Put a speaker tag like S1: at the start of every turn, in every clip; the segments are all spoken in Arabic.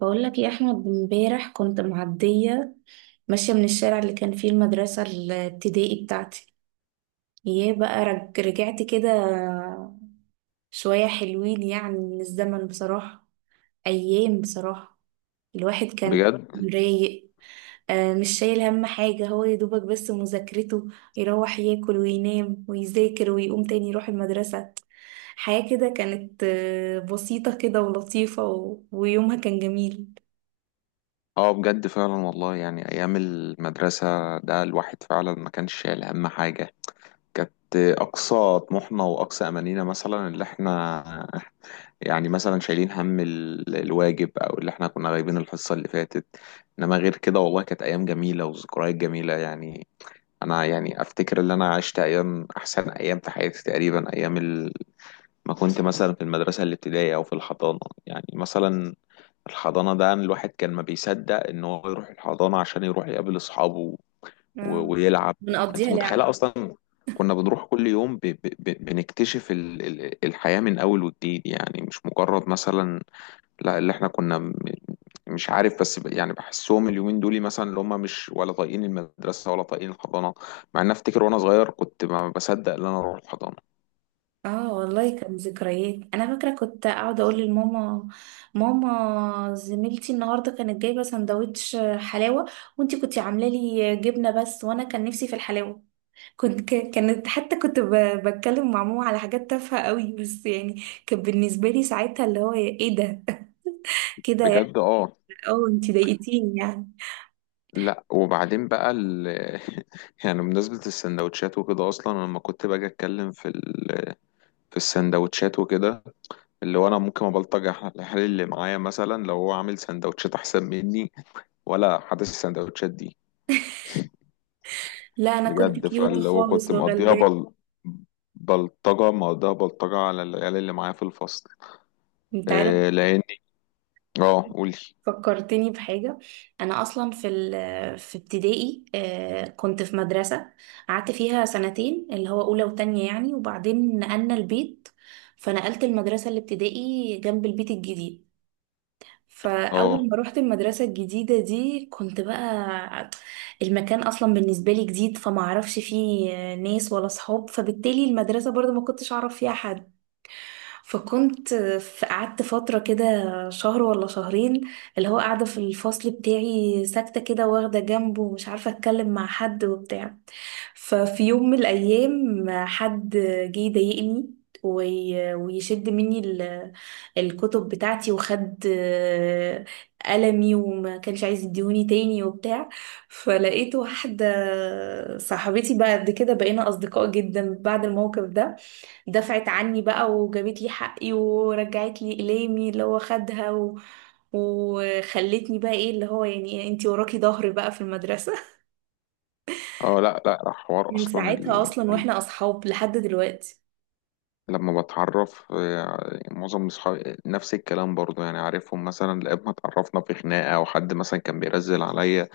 S1: بقول لك يا احمد، امبارح كنت معديه ماشيه من الشارع اللي كان فيه المدرسه الابتدائي بتاعتي. يا بقى رجعت كده شويه حلوين، يعني من الزمن بصراحه. ايام بصراحه، الواحد كان
S2: بجد.
S1: رايق. مش شايل هم حاجه، هو يا دوبك بس مذاكرته. يروح ياكل وينام ويذاكر ويقوم تاني يروح المدرسه. حياه كده كانت بسيطه كده ولطيفه، ويومها كان جميل.
S2: اه، بجد فعلا والله، يعني ايام المدرسه ده الواحد فعلا ما كانش شايل هم حاجه. كانت اقصى طموحنا واقصى امانينا، مثلا اللي احنا، يعني مثلا شايلين هم الواجب، او اللي احنا كنا غايبين الحصه اللي فاتت. انما غير كده والله كانت ايام جميله وذكريات جميله يعني. انا يعني افتكر ان انا عشت ايام، احسن ايام في حياتي تقريبا، ما كنت مثلا في المدرسه الابتدائيه او في الحضانه. يعني مثلا الحضانة ده، أنا الواحد كان ما بيصدق إن هو يروح الحضانة عشان يروح يقابل أصحابه و-
S1: اه،
S2: ويلعب أنت
S1: بنقضيها
S2: متخيلة
S1: لعب.
S2: أصلا؟ كنا بنروح كل يوم بنكتشف الحياة من أول وجديد، يعني مش مجرد مثلا، لا اللي إحنا كنا مش عارف، بس يعني بحسهم اليومين دول مثلا اللي هم مش ولا طايقين المدرسة ولا طايقين الحضانة، مع إن أفتكر وأنا صغير كنت ما بصدق إن أنا أروح الحضانة.
S1: اه والله، كان ذكريات. انا فاكره كنت اقعد اقول لماما: ماما، زميلتي النهارده كانت جايبه سندوتش حلاوه، وانتي كنتي عامله لي جبنه بس، وانا كان نفسي في الحلاوه. كانت حتى كنت بتكلم مع ماما على حاجات تافهه قوي، بس يعني كان بالنسبه لي ساعتها اللي هو إيه ده. كده يعني.
S2: بجد أه.
S1: اه، انتي ضايقتيني يعني.
S2: لا وبعدين بقى يعني بمناسبة السندوتشات وكده، أصلا أنا لما كنت باجي أتكلم في في السندوتشات وكده، اللي هو أنا ممكن أبلطج على الحال اللي معايا مثلا لو هو عامل سندوتشات أحسن مني، ولا حاسس السندوتشات دي.
S1: لا، انا كنت
S2: بجد
S1: كيوت
S2: فاللي هو
S1: خالص
S2: كنت
S1: وغلبانه.
S2: بلطجة على العيال اللي معايا في الفصل.
S1: انت عارف،
S2: إيه لأني. اه قولي.
S1: فكرتني بحاجة. أنا أصلا في ابتدائي، كنت في مدرسة قعدت فيها سنتين، اللي هو أولى وتانية يعني، وبعدين نقلنا البيت، فنقلت المدرسة الابتدائي جنب البيت الجديد. فأول
S2: اه
S1: ما روحت المدرسة الجديدة دي كنت بقى، المكان أصلا بالنسبة لي جديد، فما أعرفش فيه ناس ولا صحاب، فبالتالي المدرسة برضو ما كنتش أعرف فيها حد. فكنت قعدت فترة كده، شهر ولا شهرين، اللي هو قاعدة في الفصل بتاعي ساكتة كده، واخدة جنبه ومش عارفة اتكلم مع حد وبتاع. ففي يوم من الأيام حد جه يضايقني ويشد مني الكتب بتاعتي، وخد قلمي، وما كانش عايز يديهوني تاني وبتاع. فلقيت واحدة صاحبتي، بعد كده بقينا أصدقاء جدا بعد الموقف ده، دفعت عني بقى وجابت لي حقي ورجعت لي إقلامي اللي هو خدها، وخلتني بقى ايه، اللي هو يعني انتي وراكي ظهري بقى في المدرسة.
S2: اه، لا لا، حوار
S1: من
S2: أصلا.
S1: ساعتها اصلا واحنا اصحاب لحد دلوقتي.
S2: لما بتعرف، معظم اصحابي نفس الكلام برضو، يعني عارفهم مثلا، لقيت ما اتعرفنا في خناقة، او حد مثلا كان بيرزل عليا،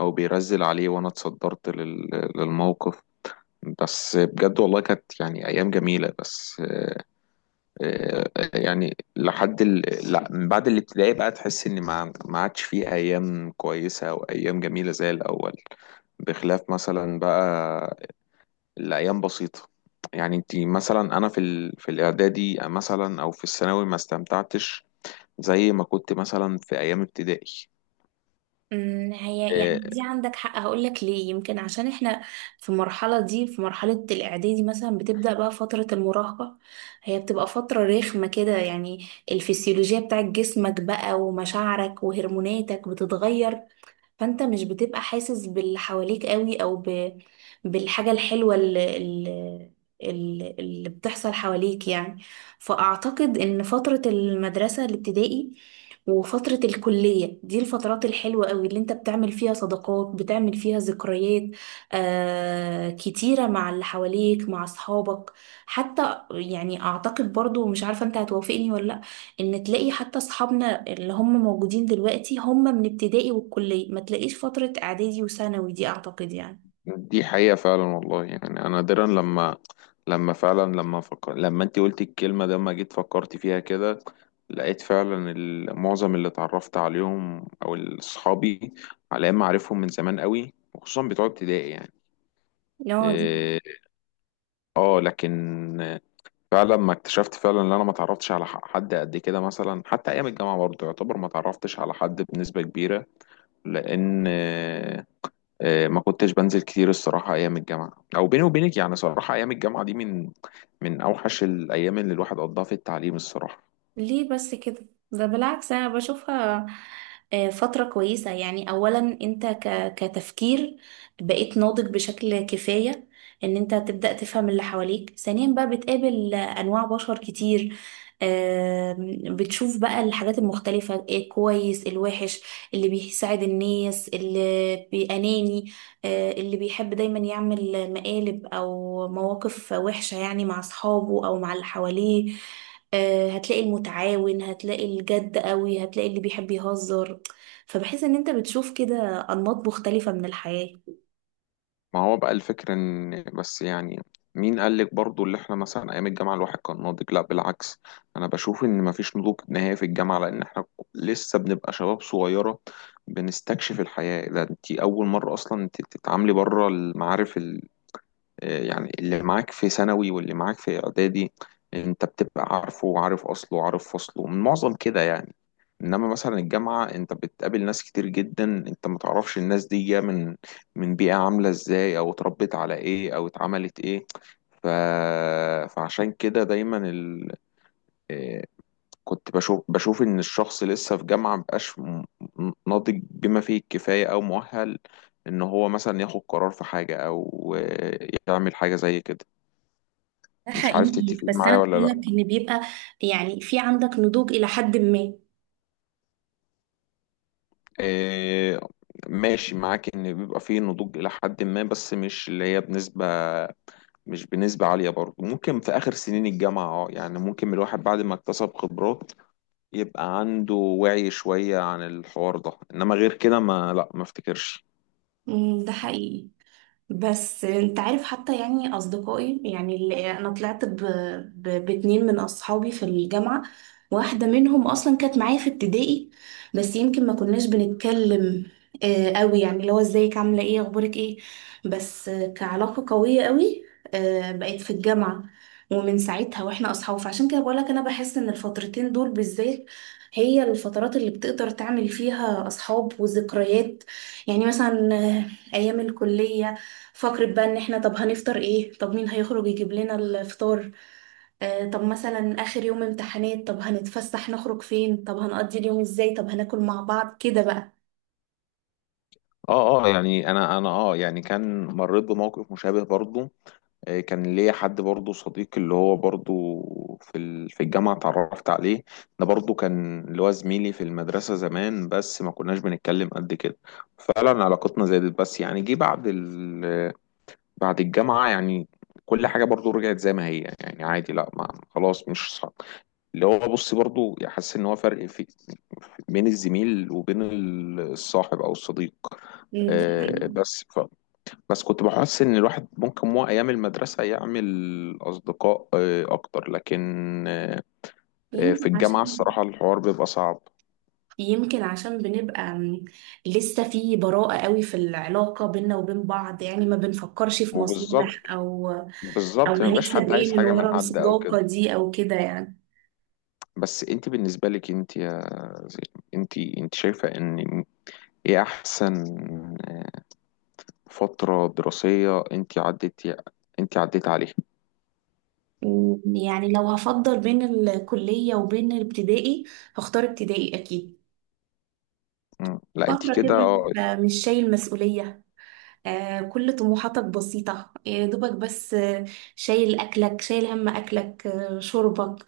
S2: او بيرزل عليه وانا اتصدرت للموقف. بس بجد والله كانت يعني ايام جميلة، بس يعني لا، من بعد الابتدائي بقى تحس ان ما عادش فيه ايام كويسة او ايام جميلة زي الاول، بخلاف مثلا بقى الأيام بسيطة. يعني انت مثلا، أنا في في الإعدادي مثلا أو في الثانوي ما استمتعتش زي ما كنت مثلا في أيام ابتدائي.
S1: هي
S2: آه،
S1: يعني دي عندك حق. هقولك ليه، يمكن عشان احنا في المرحلة دي، في مرحلة الإعدادي مثلا، بتبدأ بقى فترة المراهقة. هي بتبقى فترة رخمة كده يعني، الفسيولوجيا بتاعت جسمك بقى ومشاعرك وهرموناتك بتتغير، فانت مش بتبقى حاسس باللي حواليك قوي، او بالحاجة الحلوة اللي بتحصل حواليك يعني. فأعتقد إن فترة المدرسة الابتدائي وفترة الكلية دي الفترات الحلوة قوي، اللي انت بتعمل فيها صداقات، بتعمل فيها ذكريات كتيرة مع اللي حواليك، مع أصحابك. حتى يعني أعتقد برضو، مش عارفة انت هتوافقني ولا لأ، ان تلاقي حتى أصحابنا اللي هم موجودين دلوقتي هم من ابتدائي والكلية، ما تلاقيش فترة اعدادي وثانوي دي، اعتقد يعني.
S2: دي حقيقة فعلا والله، يعني أنا نادرا لما لما فعلا لما فكر... لما انت قلت الكلمة ده، ما جيت فكرت فيها كده لقيت فعلا معظم اللي اتعرفت عليهم أو صحابي، على أيام أعرفهم من زمان قوي، وخصوصا بتوع ابتدائي يعني.
S1: لا دي،
S2: اه. لكن فعلا ما اكتشفت فعلا ان انا ما اتعرفتش على حد قد كده، مثلا حتى ايام الجامعه برضه يعتبر ما اتعرفتش على حد بنسبه كبيره، لان ما كنتش بنزل كتير الصراحه ايام الجامعه، او بيني وبينك يعني صراحه ايام الجامعه دي من اوحش الايام اللي الواحد قضاها في التعليم الصراحه.
S1: ليه بس كده؟ ده بالعكس، انا بشوفها فترة كويسة. يعني اولا انت كتفكير بقيت ناضج بشكل كفاية، ان انت تبدأ تفهم اللي حواليك. ثانيا بقى بتقابل انواع بشر كتير، بتشوف بقى الحاجات المختلفة، الكويس الوحش، اللي بيساعد الناس، اللي بأناني، اللي بيحب دايما يعمل مقالب او مواقف وحشة يعني، مع اصحابه او مع اللي حواليه. هتلاقي المتعاون، هتلاقي الجد قوي، هتلاقي اللي بيحب يهزر. فبحس ان انت بتشوف كده انماط مختلفة من الحياة.
S2: ما هو بقى الفكرة، ان بس يعني، مين قال لك برضو اللي احنا مثلا ايام الجامعة الواحد كان ناضج؟ لا بالعكس، انا بشوف ان مفيش نضوج نهائي في الجامعة، لان احنا لسه بنبقى شباب صغيرة بنستكشف الحياة. ده انت اول مرة اصلا انت تتعاملي بره المعارف، يعني اللي معاك في ثانوي واللي معاك في اعدادي انت بتبقى عارفه وعارف اصله وعارف فصله من معظم كده يعني، انما مثلا الجامعة انت بتقابل ناس كتير جدا، انت ما تعرفش الناس دي جاية من بيئة عاملة ازاي او اتربت على ايه او اتعملت ايه. ف... فعشان كده دايما ال... آه، كنت بشوف ان الشخص لسه في جامعة مبقاش ناضج بما فيه الكفاية او مؤهل، ان هو مثلا ياخد قرار في حاجة او يعمل حاجة زي كده.
S1: ده
S2: مش عارف
S1: حقيقي،
S2: تتفقين
S1: بس
S2: معايا
S1: انا
S2: ولا
S1: بقول لك
S2: لا؟
S1: ان بيبقى يعني في عندك نضوج الى حد ما.
S2: إيه. ماشي معاك ان بيبقى فيه نضوج الى حد ما، بس مش اللي هي بنسبة، مش بنسبة عالية برضه. ممكن في اخر سنين الجامعة يعني ممكن الواحد بعد ما اكتسب خبرات يبقى عنده وعي شوية عن الحوار ده، انما غير كده، ما لا ما افتكرش.
S1: ده حقيقي. بس انت عارف، حتى يعني اصدقائي يعني اللي انا طلعت باتنين من اصحابي في الجامعة، واحدة منهم اصلا كانت معايا في ابتدائي، بس يمكن ما كناش بنتكلم قوي، يعني اللي هو ازيك، عاملة ايه، اخبارك ايه. بس كعلاقة قوية قوي بقيت في الجامعة، ومن ساعتها واحنا اصحاب. فعشان كده بقولك، انا بحس ان الفترتين دول بالذات هي الفترات اللي بتقدر تعمل فيها اصحاب وذكريات. يعني مثلا ايام الكلية، فقرة بقى ان احنا طب هنفطر ايه؟ طب مين هيخرج يجيب لنا الفطار؟ طب مثلا اخر يوم امتحانات، طب هنتفسح نخرج فين؟ طب هنقضي اليوم ازاي؟ طب هناكل مع بعض كده بقى.
S2: اه اه، يعني انا، يعني كان مريت بموقف مشابه برضه. كان ليا حد برضه صديق اللي هو برضه في في الجامعة اتعرفت عليه، ده برضه كان اللي هو زميلي في المدرسة زمان بس ما كناش بنتكلم قد كده. فعلا علاقتنا زادت، بس يعني جه بعد بعد الجامعة يعني، كل حاجة برضه رجعت زي ما هي يعني عادي، لا ما خلاص مش صعب. اللي هو بص برضه حاسس ان هو فرق، في بين الزميل وبين الصاحب او الصديق.
S1: دي
S2: آه،
S1: حقيقة.
S2: بس بس كنت بحس ان الواحد ممكن مو ايام المدرسه يعمل اصدقاء اكتر، لكن آه، في
S1: يمكن
S2: الجامعه
S1: عشان
S2: الصراحه الحوار بيبقى صعب.
S1: يمكن عشان بنبقى لسه في براءة قوي في العلاقة بينا وبين بعض، يعني ما بنفكرش في
S2: وبالظبط،
S1: مصالح، او او
S2: ما بيبقاش
S1: هنكسب
S2: حد عايز
S1: ايه من
S2: حاجه من
S1: ورا
S2: حد او كده.
S1: الصداقة دي او كده يعني.
S2: بس انت بالنسبه لك، انت يا زين، انت شايفه ان ايه احسن آه، فتره دراسيه انت عديت عليها؟
S1: يعني لو هفضل بين الكلية وبين الابتدائي، هختار ابتدائي اكيد.
S2: مم. لا انت
S1: فترة كده
S2: كده اه.
S1: انت مش شايل مسؤولية، كل طموحاتك بسيطة. يا دوبك بس شايل أكلك، شايل هم أكلك، شربك،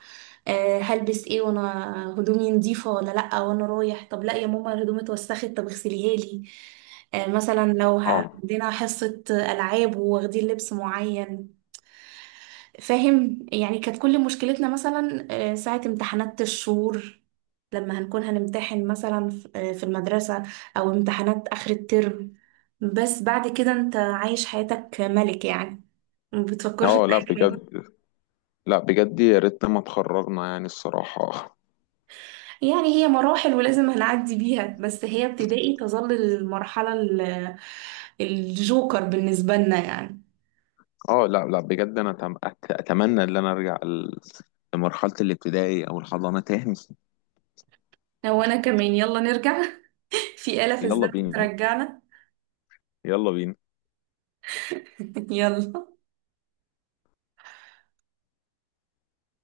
S1: هلبس ايه، وانا هدومي نضيفة ولا لأ وانا رايح، طب لأ يا ماما الهدوم اتوسخت طب اغسليها لي، مثلا لو
S2: اه
S1: عندنا حصة ألعاب وواخدين لبس معين. فاهم؟ يعني كانت كل مشكلتنا مثلا ساعة امتحانات الشهور، لما هنكون هنمتحن مثلا في المدرسة، أو امتحانات آخر الترم. بس بعد كده أنت عايش حياتك ملك يعني، ما بتفكرش في
S2: اه، لا
S1: أي حاجة.
S2: بجد، لا بجد، يا ريتنا ما اتخرجنا يعني الصراحه.
S1: يعني هي مراحل ولازم هنعدي بيها، بس هي ابتدائي تظل المرحلة الجوكر بالنسبة لنا يعني.
S2: اه، لا لا بجد، انا اتمنى ان انا ارجع لمرحلة الابتدائي او الحضانة تاني.
S1: هو أنا كمان، يلا نرجع. في آلة في
S2: يلا
S1: الزمن
S2: بينا،
S1: ترجعنا.
S2: يلا بينا.
S1: يلا.